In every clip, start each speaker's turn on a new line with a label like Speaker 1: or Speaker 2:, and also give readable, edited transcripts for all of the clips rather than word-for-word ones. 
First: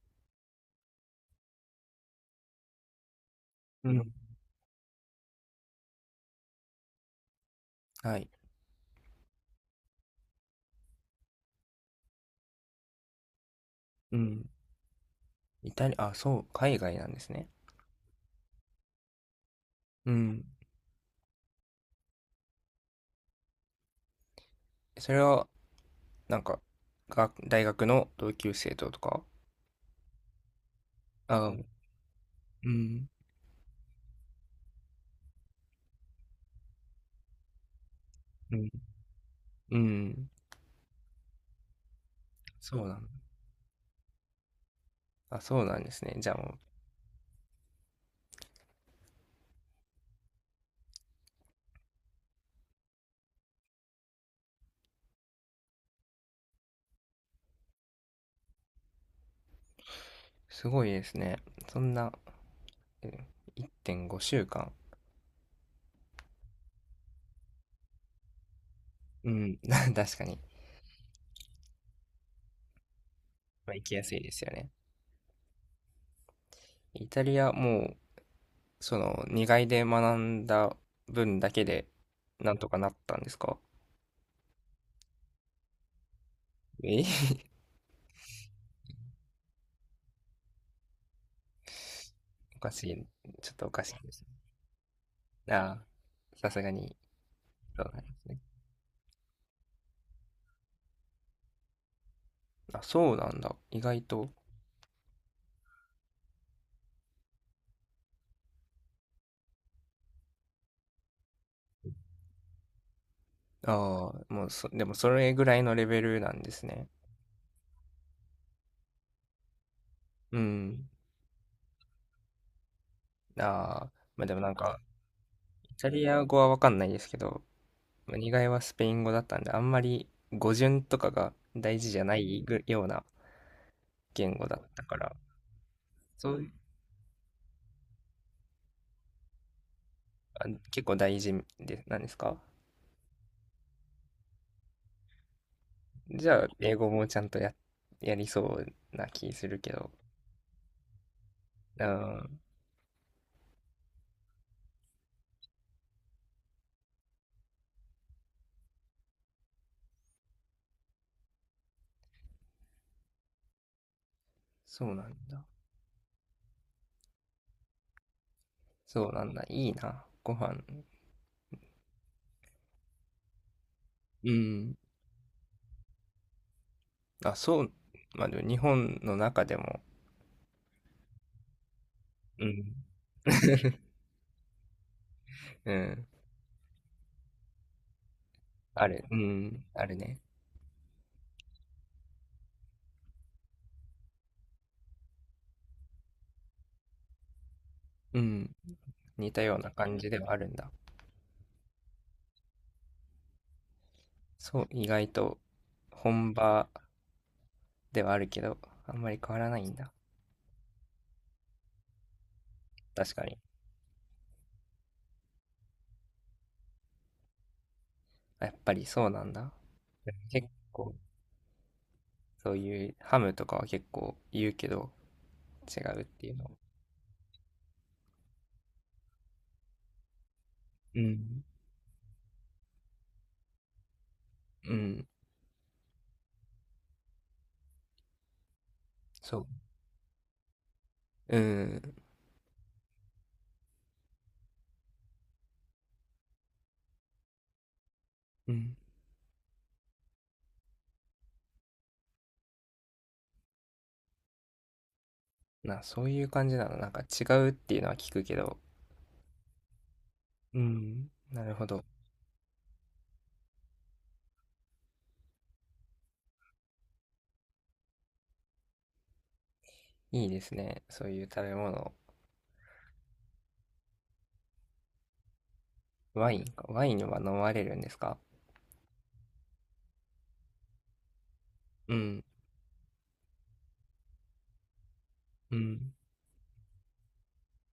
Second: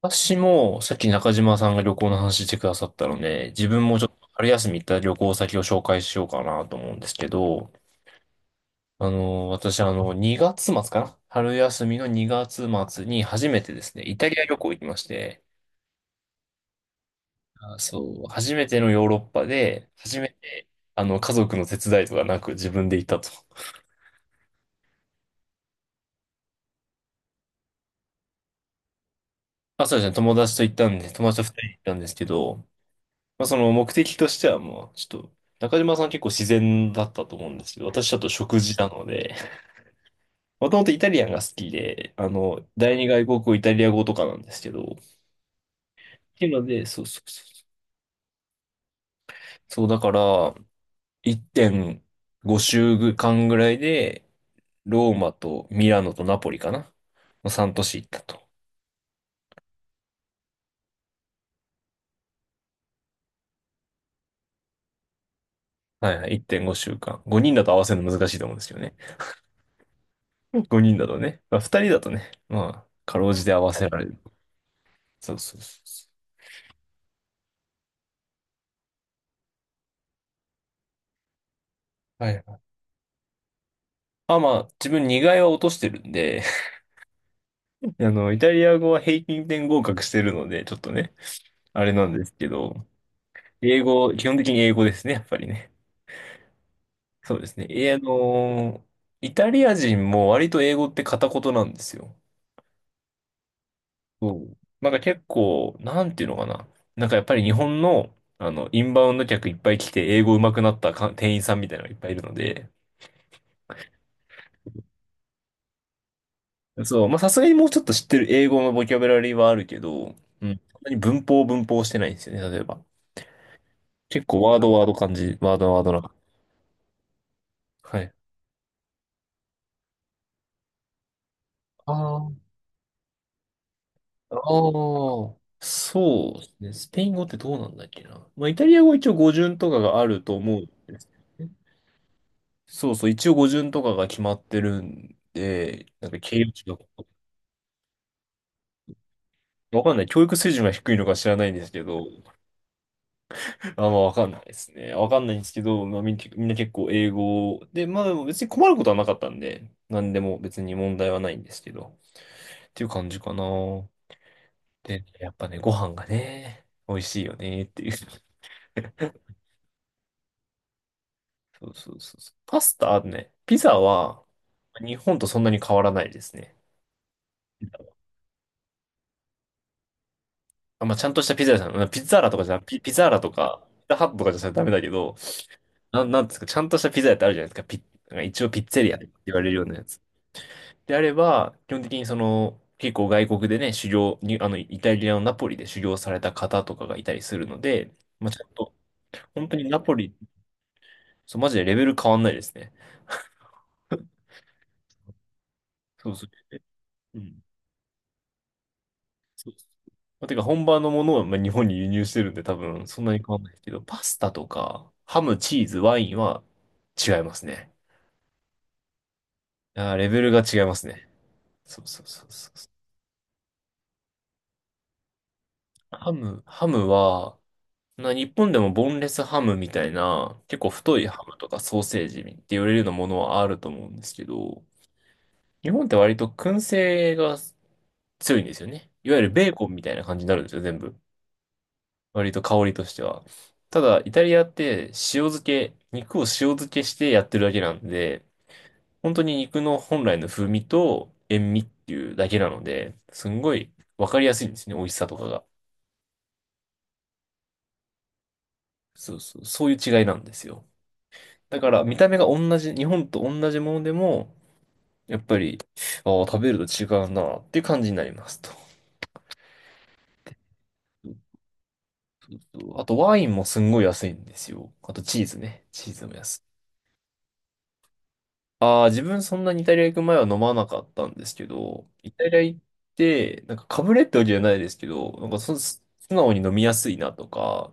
Speaker 1: 私も、さっき中島さんが旅行の話してくださったので、自分
Speaker 2: う
Speaker 1: もちょ
Speaker 2: ん。
Speaker 1: っと春休み行った旅行先を紹介しようかなと思うんですけど、
Speaker 2: はい。
Speaker 1: 私、2月末かな、春休みの2月末に初めてですね、イ
Speaker 2: う
Speaker 1: タリア
Speaker 2: ん。
Speaker 1: 旅行行きまして、
Speaker 2: イタリア、あ、そう、海外なんですね。
Speaker 1: あ、そう、初めてのヨーロッパで、
Speaker 2: う
Speaker 1: 初め
Speaker 2: ん。
Speaker 1: て、家族の手伝いとかなく自分で行ったと。
Speaker 2: それは、なんか、が、大学の同級生ととか、
Speaker 1: あ、そうですね、友達と行ったんで、友達と
Speaker 2: あ、う
Speaker 1: 人
Speaker 2: ん。
Speaker 1: で行ったんですけど、まあ、その目的としてはもう、ちょっと、中島さん結構自然だったと思うんですけど、私ちょっと
Speaker 2: う
Speaker 1: 食
Speaker 2: ん。
Speaker 1: 事なので、
Speaker 2: うん。
Speaker 1: もともとイタリアンが好きで、
Speaker 2: そう
Speaker 1: 第
Speaker 2: なん
Speaker 1: 二
Speaker 2: だ。
Speaker 1: 外国語イタリア語とかなんですけど、っ
Speaker 2: あ、そうなんですね。じゃあ
Speaker 1: てい
Speaker 2: も
Speaker 1: う
Speaker 2: う、
Speaker 1: ので、そうそうそうそう。そうだから、1.5週間ぐらいで、ローマとミラノとナポリかなの3都市行ったと。
Speaker 2: すごいですね。そんな、うん、1.5週間。
Speaker 1: はいはい、1.5週間。5人だと合わせるの難しいと思うんですよね。
Speaker 2: うん。確かに。
Speaker 1: 5人だとね。まあ、2人だとね、まあ、かろうじて合
Speaker 2: ま
Speaker 1: わ
Speaker 2: あ、行
Speaker 1: せ
Speaker 2: き
Speaker 1: ら
Speaker 2: や
Speaker 1: れ
Speaker 2: す
Speaker 1: る。
Speaker 2: いですよね。
Speaker 1: そうそうそうそ
Speaker 2: イタリア、もう、その、2外で学んだ分だけで、
Speaker 1: う。は
Speaker 2: なん
Speaker 1: い。
Speaker 2: とかなったんですか？
Speaker 1: あ、まあ、自分2外は落としてるんで、
Speaker 2: え。
Speaker 1: イタリア語は平均点合格してるので、ちょっとね、あれなんですけ
Speaker 2: おかし
Speaker 1: ど、
Speaker 2: い。ちょっとお
Speaker 1: 英
Speaker 2: かしいで
Speaker 1: 語、
Speaker 2: す
Speaker 1: 基本
Speaker 2: ね。
Speaker 1: 的に英語ですね、やっぱりね。
Speaker 2: ああ、さすがに、
Speaker 1: そうですね。
Speaker 2: そう
Speaker 1: え、
Speaker 2: なんですね。
Speaker 1: イタリア人も割と英語って片言なんですよ。
Speaker 2: あ、そうなんだ。意外と。
Speaker 1: そう、なんか結構、なんていうのかな。なんかやっぱり日本の、インバウンド客いっぱい来て、英語上手くなったか店員さんみたいなのがいっぱいいるので、
Speaker 2: ああ、もうでもそれぐらいのレベルなんですね。
Speaker 1: そう、まあさすがにもうちょっと知ってる英語のボキャブラリーはあるけど、
Speaker 2: う
Speaker 1: うん、そん
Speaker 2: ん。
Speaker 1: なに文法文法してないんですよね、例えば。
Speaker 2: ああ、ま
Speaker 1: 結
Speaker 2: あでも
Speaker 1: 構
Speaker 2: なん
Speaker 1: ワード
Speaker 2: か、
Speaker 1: ワード感じ、ワード
Speaker 2: イ
Speaker 1: ワー
Speaker 2: タ
Speaker 1: ド
Speaker 2: リ
Speaker 1: な。
Speaker 2: ア語はわかんないですけど、
Speaker 1: はい。
Speaker 2: まあにがいはスペイン語だったんで、あんまり語順とかが大事
Speaker 1: あ
Speaker 2: じゃない
Speaker 1: あ
Speaker 2: ぐような言
Speaker 1: ああ、
Speaker 2: 語だったから、
Speaker 1: そ
Speaker 2: そ
Speaker 1: うで
Speaker 2: ういう、
Speaker 1: すね。スペイン語ってどうなんだっけな。まあ、イタリア語は一応語順とかがあると
Speaker 2: あ、
Speaker 1: 思うんで
Speaker 2: 結構
Speaker 1: す
Speaker 2: 大事
Speaker 1: けどね。
Speaker 2: で、なんですか？
Speaker 1: そうそう、一応語順とかが決まってるんで、なんか
Speaker 2: じ
Speaker 1: 形
Speaker 2: ゃあ、
Speaker 1: 容詞
Speaker 2: 英
Speaker 1: が、
Speaker 2: 語もちゃんとやりそうな気するけ
Speaker 1: わ
Speaker 2: ど。
Speaker 1: かんない。教育水準が低いのか知らないんですけ
Speaker 2: う
Speaker 1: ど、
Speaker 2: ん、
Speaker 1: あんまわかんないですね。わかんないんですけど、まあ、みんな結構英語で、まあでも別に困ることはなかったんで、なんでも別に問題はないんですけど、っていう感じかな。
Speaker 2: そう
Speaker 1: で、
Speaker 2: なん
Speaker 1: やっ
Speaker 2: だ。
Speaker 1: ぱね、ご飯がね、美味しいよねっていう。
Speaker 2: そうなんだ。いいな。ご飯。
Speaker 1: そうそうそうそう。パスタあるね。ピザは、
Speaker 2: うん。
Speaker 1: 日本とそんなに変わらないですね。
Speaker 2: あ、そう。まあ、でも日本の中でも、
Speaker 1: あ、まあ、ちゃんとしたピザ屋さん、うんピザーラとか
Speaker 2: う
Speaker 1: じゃな、
Speaker 2: ん。
Speaker 1: ピザーラとか、ピザハットとかじゃダメだけど、
Speaker 2: うん。
Speaker 1: なんですか、ちゃんとしたピザ屋ってあるじゃないですか。なんか一応ピッツェ
Speaker 2: あ
Speaker 1: リアっ
Speaker 2: る。
Speaker 1: て
Speaker 2: う
Speaker 1: 言われるよ
Speaker 2: ん。
Speaker 1: うなや
Speaker 2: ある
Speaker 1: つ。
Speaker 2: ね。
Speaker 1: であれば、基本的にその、結構外国でね、修行に、イタリアのナポリで修行された方とかがいたりするので、
Speaker 2: う
Speaker 1: まあ、ちゃん
Speaker 2: ん。
Speaker 1: と、
Speaker 2: 似た
Speaker 1: 本当
Speaker 2: よう
Speaker 1: に
Speaker 2: な
Speaker 1: ナポ
Speaker 2: 感じ
Speaker 1: リ、
Speaker 2: ではあるんだ。
Speaker 1: そう、マジでレベル変わんないですね。
Speaker 2: そう、意外と
Speaker 1: そうそう。
Speaker 2: 本場
Speaker 1: うん、
Speaker 2: ではあるけど、あんまり変わらないんだ。
Speaker 1: まあ、てか本場のものをまあ日本に輸入してるんで多分そんな
Speaker 2: 確
Speaker 1: に
Speaker 2: か
Speaker 1: 変わ
Speaker 2: に。
Speaker 1: んないですけど、パスタとかハム、チーズ、ワインは違いますね。
Speaker 2: あ、やっぱりそうなんだ。
Speaker 1: あー、レベルが
Speaker 2: 結
Speaker 1: 違います
Speaker 2: 構、
Speaker 1: ね。そうそうそうそ
Speaker 2: そう
Speaker 1: うそ
Speaker 2: い
Speaker 1: う。
Speaker 2: うハムとかは結構言うけど、違うっていうの。
Speaker 1: ハムは、日本でもボンレスハムみたいな、結構太
Speaker 2: う
Speaker 1: いハム
Speaker 2: ん。
Speaker 1: とかソーセージって言われるようなものはあると思うんですけど、
Speaker 2: うん。
Speaker 1: 日本って割と燻製が強いんですよね。いわゆる
Speaker 2: そう。
Speaker 1: ベーコンみたいな感じになるんですよ、全部。
Speaker 2: うん。
Speaker 1: 割と香りとしては。ただ、イタリアって塩漬け、肉を塩漬けしてやってるだけなんで、
Speaker 2: うん。
Speaker 1: 本当に肉の本来の風味と塩味っていうだけなので、すんごいわかりやすいんですね、美味しさとかが。
Speaker 2: そういう感じなの。なんか違うっていうのは聞くけど。
Speaker 1: そうそう、そういう違いなんです
Speaker 2: う
Speaker 1: よ。
Speaker 2: ん。なる
Speaker 1: だ
Speaker 2: ほ
Speaker 1: から
Speaker 2: ど。
Speaker 1: 見た目が同じ、日本と同じものでも、やっぱり、ああ、食べると違うなっていう感じになりますと。そ
Speaker 2: いいですね。そういう食べ物。
Speaker 1: うそうそう、あとワインもすんごい安いんですよ。あとチーズね。チーズも
Speaker 2: ワ
Speaker 1: 安
Speaker 2: イン
Speaker 1: い。
Speaker 2: か。ワインは飲まれるんですか？
Speaker 1: ああ、自分そんなにイタリア行く前は飲まなかったんですけど、
Speaker 2: う
Speaker 1: イタ
Speaker 2: ん、
Speaker 1: リア行って、なんかかぶれってわけじゃないですけど、なんか
Speaker 2: う
Speaker 1: 素
Speaker 2: ん、
Speaker 1: 直に飲みやすいなとか、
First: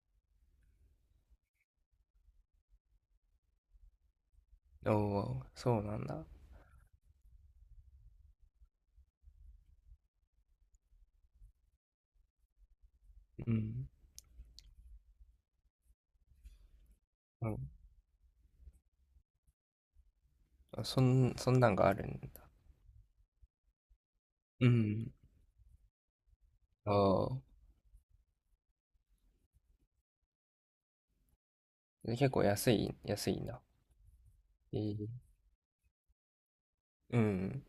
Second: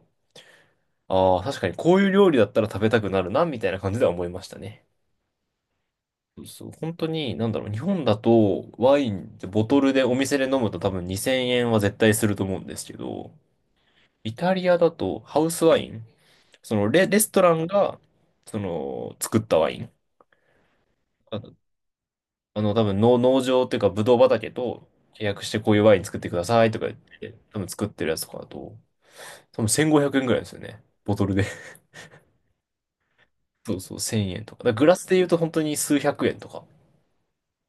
Speaker 1: ああ、確かにこういう料理だったら食べたくなるな、みたいな感じでは思いましたね。
Speaker 2: おお、そうなんだ。
Speaker 1: そうそう、本当に、なんだろう、日本だとワインってボトルでお店で飲むと多分2000円は絶対すると思うんですけど、
Speaker 2: うん、
Speaker 1: イタリアだとハウスワイン、その、レスト
Speaker 2: う
Speaker 1: ラ
Speaker 2: ん。
Speaker 1: ンが、その、作ったワイン。
Speaker 2: あ、そんなんがあるんだ。
Speaker 1: 多分農場っていうか、ブドウ畑
Speaker 2: う
Speaker 1: と
Speaker 2: ん。
Speaker 1: 契約してこういうワイン作ってくださいとか
Speaker 2: あ
Speaker 1: 言って、
Speaker 2: あ。
Speaker 1: 多分作ってるやつとかだと、多分1500円ぐらいですよね。ボトルで。
Speaker 2: で結構安いんだ。
Speaker 1: そうそう、1000円とか。だか
Speaker 2: え
Speaker 1: らグラス
Speaker 2: ー、
Speaker 1: で言うと本当に数百円とか。
Speaker 2: うん。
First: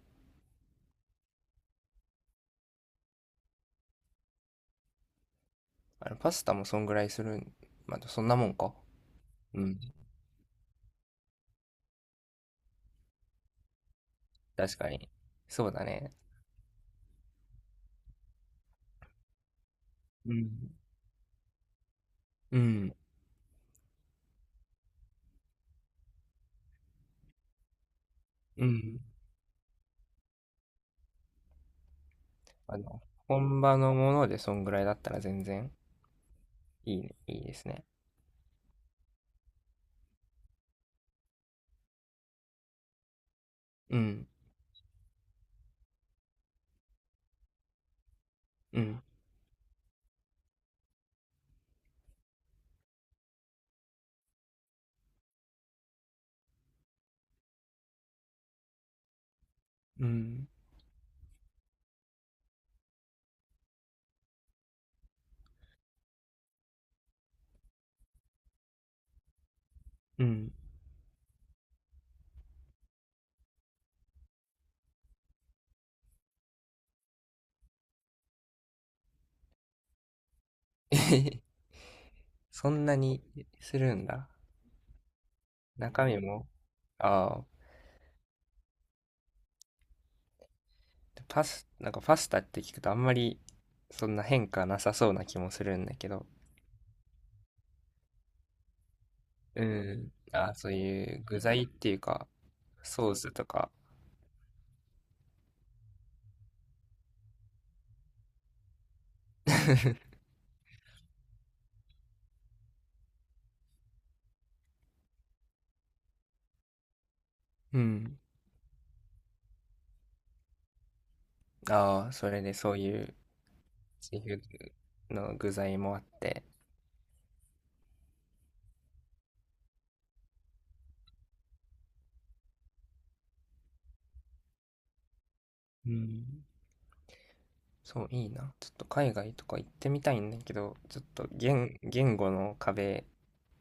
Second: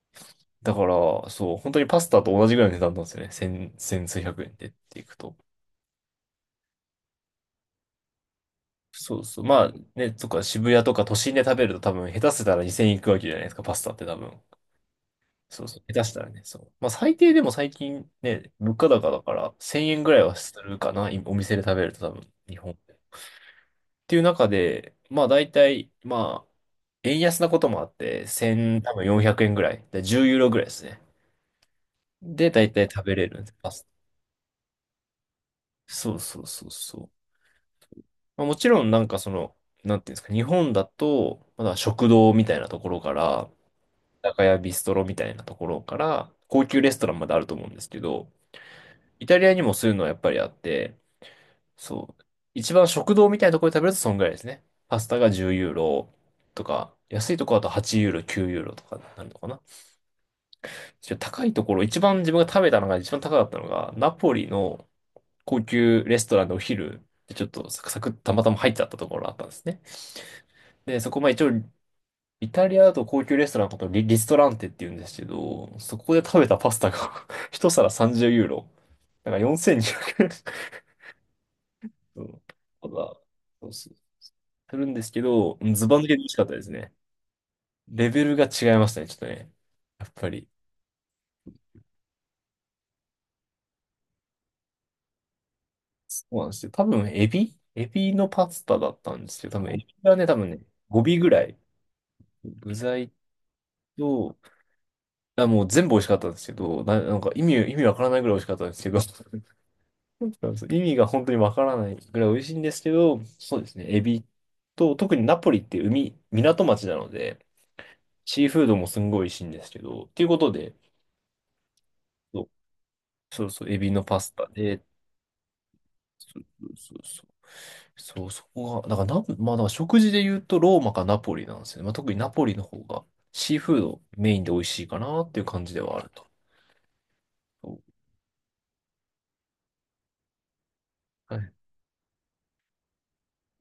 Speaker 1: だから、そう、本当にパスタと同じぐらいの値段なんですよね。千数百円でっていくと。
Speaker 2: あのパスタもそんぐらいするん。まあ、そんなもんか。
Speaker 1: そうそう。
Speaker 2: う
Speaker 1: まあ
Speaker 2: ん。
Speaker 1: ね、とか渋谷とか都心で食べると多分下手せたら2000円いくわけじゃないですか、パスタって多分。
Speaker 2: 確かに。
Speaker 1: そう
Speaker 2: そう
Speaker 1: そう、
Speaker 2: だ
Speaker 1: 下手し
Speaker 2: ね。
Speaker 1: たらね、そう。まあ最低でも最近ね、物価高だから1000円ぐらいは
Speaker 2: う
Speaker 1: す
Speaker 2: ん、
Speaker 1: るかな、今お店で食べると多分、日
Speaker 2: う
Speaker 1: 本
Speaker 2: ん。
Speaker 1: で。っていう中で、まあ大体、まあ、円安なこともあって、
Speaker 2: う
Speaker 1: 1多
Speaker 2: ん。
Speaker 1: 分400円ぐらい、で10ユーロぐらいですね。で、大
Speaker 2: あ
Speaker 1: 体
Speaker 2: の、
Speaker 1: 食べれるんです。
Speaker 2: 本
Speaker 1: パ
Speaker 2: 場
Speaker 1: スタ。
Speaker 2: のものでそんぐらいだったら全然
Speaker 1: そうそうそう
Speaker 2: いい
Speaker 1: そ
Speaker 2: ね、
Speaker 1: う。
Speaker 2: いいですね。
Speaker 1: まあ、もちろんなんかその、なんていうんですか、日本だと、まだ食堂みたいなところから、
Speaker 2: うん、
Speaker 1: 居酒屋ビストロみたいなところから、高級レストランまであると思うんですけど、
Speaker 2: うん、
Speaker 1: イタリアにもそういうのはやっぱりあって、そう。一番食堂みたいなところで食べるとそんぐらいですね。パスタが10ユーロとか、安いところだと8ユーロ、9ユーロとかになるのかな。
Speaker 2: うん。
Speaker 1: ちょっと高いところ、一番自分が食べたのが一番高かったのが、ナポリの高級レストランのお昼でちょっとサクサクたまたま入っちゃったところあったんですね。
Speaker 2: うん。
Speaker 1: で、そこまあ一応、イタリアだと高級レストランのことをリストランテって言うんですけど、そこで食べたパスタが 一皿30ユーロ。だから4020
Speaker 2: えへへ。
Speaker 1: そう。
Speaker 2: そん
Speaker 1: ただ、
Speaker 2: なに
Speaker 1: そう
Speaker 2: す
Speaker 1: そう。
Speaker 2: るんだ。
Speaker 1: するんですけど、ズバ抜
Speaker 2: 中
Speaker 1: けて
Speaker 2: 身
Speaker 1: 美味しかっ
Speaker 2: も。
Speaker 1: たですね。
Speaker 2: ああ、
Speaker 1: レベルが違いましたね、ちょっとね。やっぱり。
Speaker 2: なんかパスタって聞くとあんまりそんな変化なさそうな気もするんだけ
Speaker 1: そ
Speaker 2: ど。
Speaker 1: うなんですよ。多分、エビのパスタだったんですけど、多
Speaker 2: う
Speaker 1: 分、エビ
Speaker 2: ん。
Speaker 1: がね、多分
Speaker 2: ああ、
Speaker 1: ね、
Speaker 2: そう
Speaker 1: 5尾
Speaker 2: いう
Speaker 1: ぐ
Speaker 2: 具
Speaker 1: らい。
Speaker 2: 材っていうか、
Speaker 1: 具材
Speaker 2: ソースとか。
Speaker 1: と、あ、もう全部美味しかったんですけど、なんか意味わからないぐらい美味しかったんですけど、そ うそう意味が本当にわからないぐらい美味しいんですけど、そうですね、エビと、特にナポリって海、港町なので、
Speaker 2: うん。
Speaker 1: シーフードもすんごい美味しいんですけど、っていうことで、
Speaker 2: ああ、それでそういう
Speaker 1: そうそう、エビの
Speaker 2: シ
Speaker 1: パ
Speaker 2: ー
Speaker 1: ス
Speaker 2: フ
Speaker 1: タで、
Speaker 2: ードの具材もあっ
Speaker 1: そう
Speaker 2: て。
Speaker 1: そうそう。そう、そこが、だからナポ、まあ、だから食事で言うとローマかナポリなんですよね。まあ、特にナポリの方がシーフードメインで美味しいかなっていう感じで
Speaker 2: う
Speaker 1: はある
Speaker 2: ん。
Speaker 1: と。そ
Speaker 2: そう、いいな。ちょっと海外とか行ってみたいんだけど、ちょっと
Speaker 1: うはい、
Speaker 2: 言語の壁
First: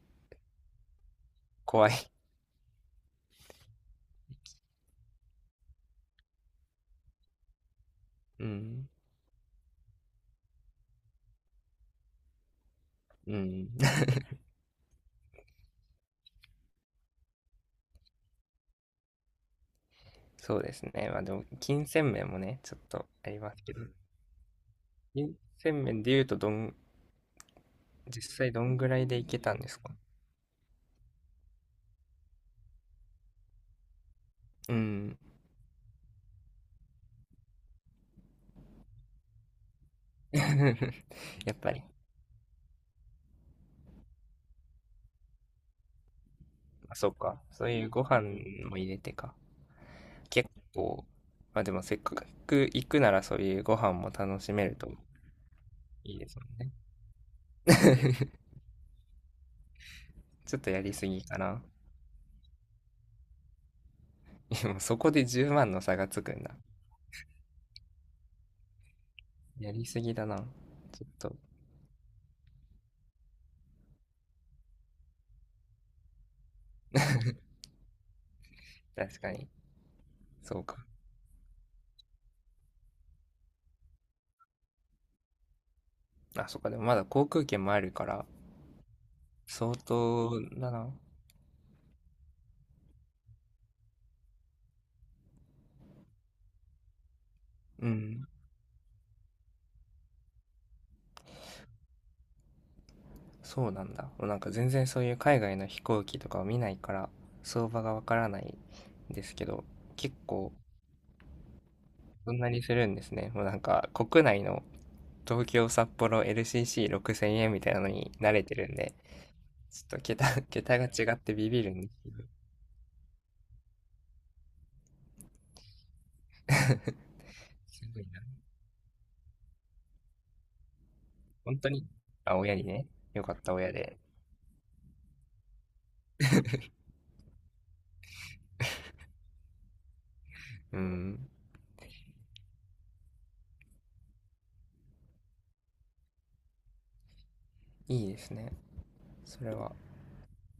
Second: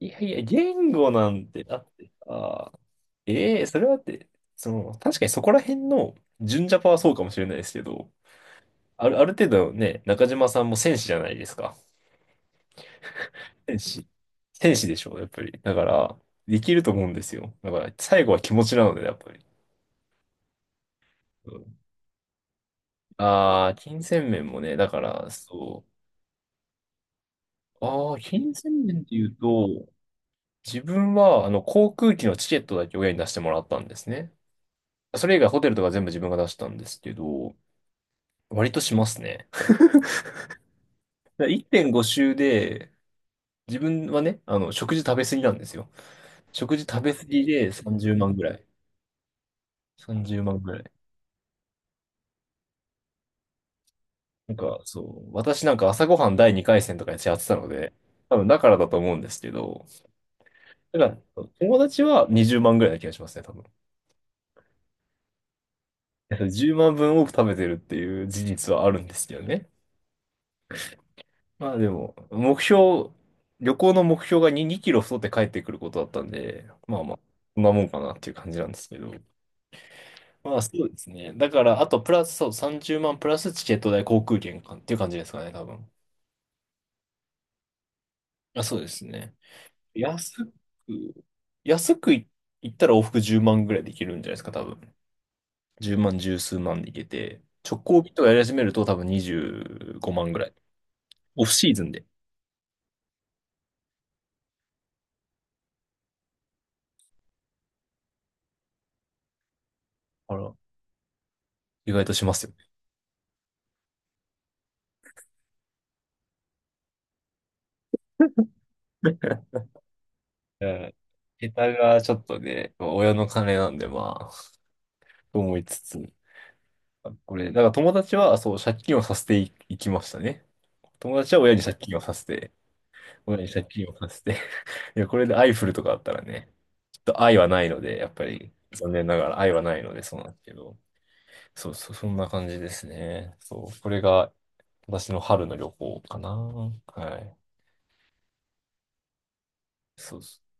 Speaker 1: いやいや、言語なんて、だ
Speaker 2: 怖
Speaker 1: って
Speaker 2: い。
Speaker 1: さ、ええそれはだって、その、確かにそこら辺の純ジャパはそうかもしれないですけど、
Speaker 2: うん。
Speaker 1: ある程度ね、中島さんも戦士じゃないですか。
Speaker 2: うん。
Speaker 1: 天使。天使でしょ、やっぱり。だから、できると思うんですよ。だから、最後は気持ちなので、やっぱり。
Speaker 2: そうですね。まあでも、金銭面もね、ちょっとあります
Speaker 1: ああ
Speaker 2: け
Speaker 1: ー、
Speaker 2: ど、
Speaker 1: 金銭面もね、だから、
Speaker 2: 金銭
Speaker 1: そ
Speaker 2: 面で言うと、
Speaker 1: う。ああ、
Speaker 2: 実際
Speaker 1: 金
Speaker 2: どん
Speaker 1: 銭
Speaker 2: ぐら
Speaker 1: 面っ
Speaker 2: い
Speaker 1: て
Speaker 2: で
Speaker 1: い
Speaker 2: 行
Speaker 1: う
Speaker 2: けたんです
Speaker 1: と、
Speaker 2: か？
Speaker 1: 自分は、あの、航空機のチケットだけ親に出してもらったんですね。
Speaker 2: うん。
Speaker 1: それ以外ホテルとか全部自分が出したんですけど、割としますね。だか ら
Speaker 2: やっぱり。
Speaker 1: 1.5周で、自分はね、あの、食事食べ過ぎなんですよ。食事
Speaker 2: あ、
Speaker 1: 食
Speaker 2: そ
Speaker 1: べ
Speaker 2: う
Speaker 1: 過
Speaker 2: か。
Speaker 1: ぎ
Speaker 2: そう
Speaker 1: で
Speaker 2: いうご
Speaker 1: 30
Speaker 2: 飯
Speaker 1: 万ぐらい。
Speaker 2: も入れてか。
Speaker 1: 30
Speaker 2: 結
Speaker 1: 万ぐらい。
Speaker 2: 構、まあでもせっかく行くならそういうご飯も楽し
Speaker 1: なん
Speaker 2: める
Speaker 1: か、
Speaker 2: と
Speaker 1: そう、私なんか朝
Speaker 2: い
Speaker 1: ご
Speaker 2: いで
Speaker 1: はん
Speaker 2: すも
Speaker 1: 第
Speaker 2: んね。
Speaker 1: 2回戦とかやってたので、多 分だからだと思うんですけど、
Speaker 2: ちょっとやり
Speaker 1: だか
Speaker 2: すぎか
Speaker 1: ら、
Speaker 2: な。
Speaker 1: 友達は20万ぐらいな気がしますね、多分。
Speaker 2: でもそこで10万の差がつく
Speaker 1: えっ
Speaker 2: ん
Speaker 1: と
Speaker 2: だ。
Speaker 1: 10万分多く食べてるっていう事実はあるんですけどね。
Speaker 2: やりすぎだな。ちょっと、
Speaker 1: まあでも、目標、旅行の目標が2キロ太って帰ってくることだったんで、まあまあ、そんなもんかなっていう感じなんですけど。
Speaker 2: 確かに。
Speaker 1: ま
Speaker 2: そ
Speaker 1: あ
Speaker 2: う
Speaker 1: そ
Speaker 2: か。
Speaker 1: うですね。だから、あとプラス、そう、30万プラスチケット代、航空券かっていう感じですかね、多分。
Speaker 2: あ、そっか。でもまだ航空券もあるから、
Speaker 1: まあ、そうですね。
Speaker 2: 相
Speaker 1: 安
Speaker 2: 当
Speaker 1: く、
Speaker 2: だな。
Speaker 1: 安くい、行ったら往復10万ぐらいで行けるんじゃないですか、多分。10万、十数万で行けて、直
Speaker 2: う
Speaker 1: 行便と
Speaker 2: ん。
Speaker 1: かやり始めると多分25万ぐらい。オフシーズンで。
Speaker 2: そうなんだ。なんか全然そういう海外の飛行機とかを見ないから相場がわからないんですけど、結
Speaker 1: あ
Speaker 2: 構
Speaker 1: ら、意外とし
Speaker 2: そ
Speaker 1: ま
Speaker 2: ん
Speaker 1: すよ
Speaker 2: な
Speaker 1: ね。
Speaker 2: にするんですね。もうなんか国内の東京、札幌、LCC 6,000 円みたいなのに慣れてるんで、ちょっと桁、
Speaker 1: う
Speaker 2: 桁が
Speaker 1: ん、
Speaker 2: 違ってビビる
Speaker 1: 桁
Speaker 2: んです
Speaker 1: が
Speaker 2: け
Speaker 1: ちょ
Speaker 2: ど。
Speaker 1: っとね、まあ親の金なんでまあ、と思いつつ。あこれ、だから
Speaker 2: す
Speaker 1: 友
Speaker 2: ごい
Speaker 1: 達
Speaker 2: な。
Speaker 1: はそう、借金をさせてい、いきましたね。友達は親
Speaker 2: 本
Speaker 1: に
Speaker 2: 当
Speaker 1: 借
Speaker 2: に。
Speaker 1: 金をさせ
Speaker 2: あ、
Speaker 1: て、
Speaker 2: 親にね。よか
Speaker 1: 親
Speaker 2: っ
Speaker 1: に
Speaker 2: た、
Speaker 1: 借
Speaker 2: 親
Speaker 1: 金を
Speaker 2: で。
Speaker 1: させて。いや、これでアイフルとかあったらね、と愛はないので、やっぱり残念ながら愛はないのでそうなんですけど、
Speaker 2: うん。
Speaker 1: そうそう、そんな感じですね。そう、これが私の春の旅行かな。はい。
Speaker 2: いいですね。それは。
Speaker 1: そうそう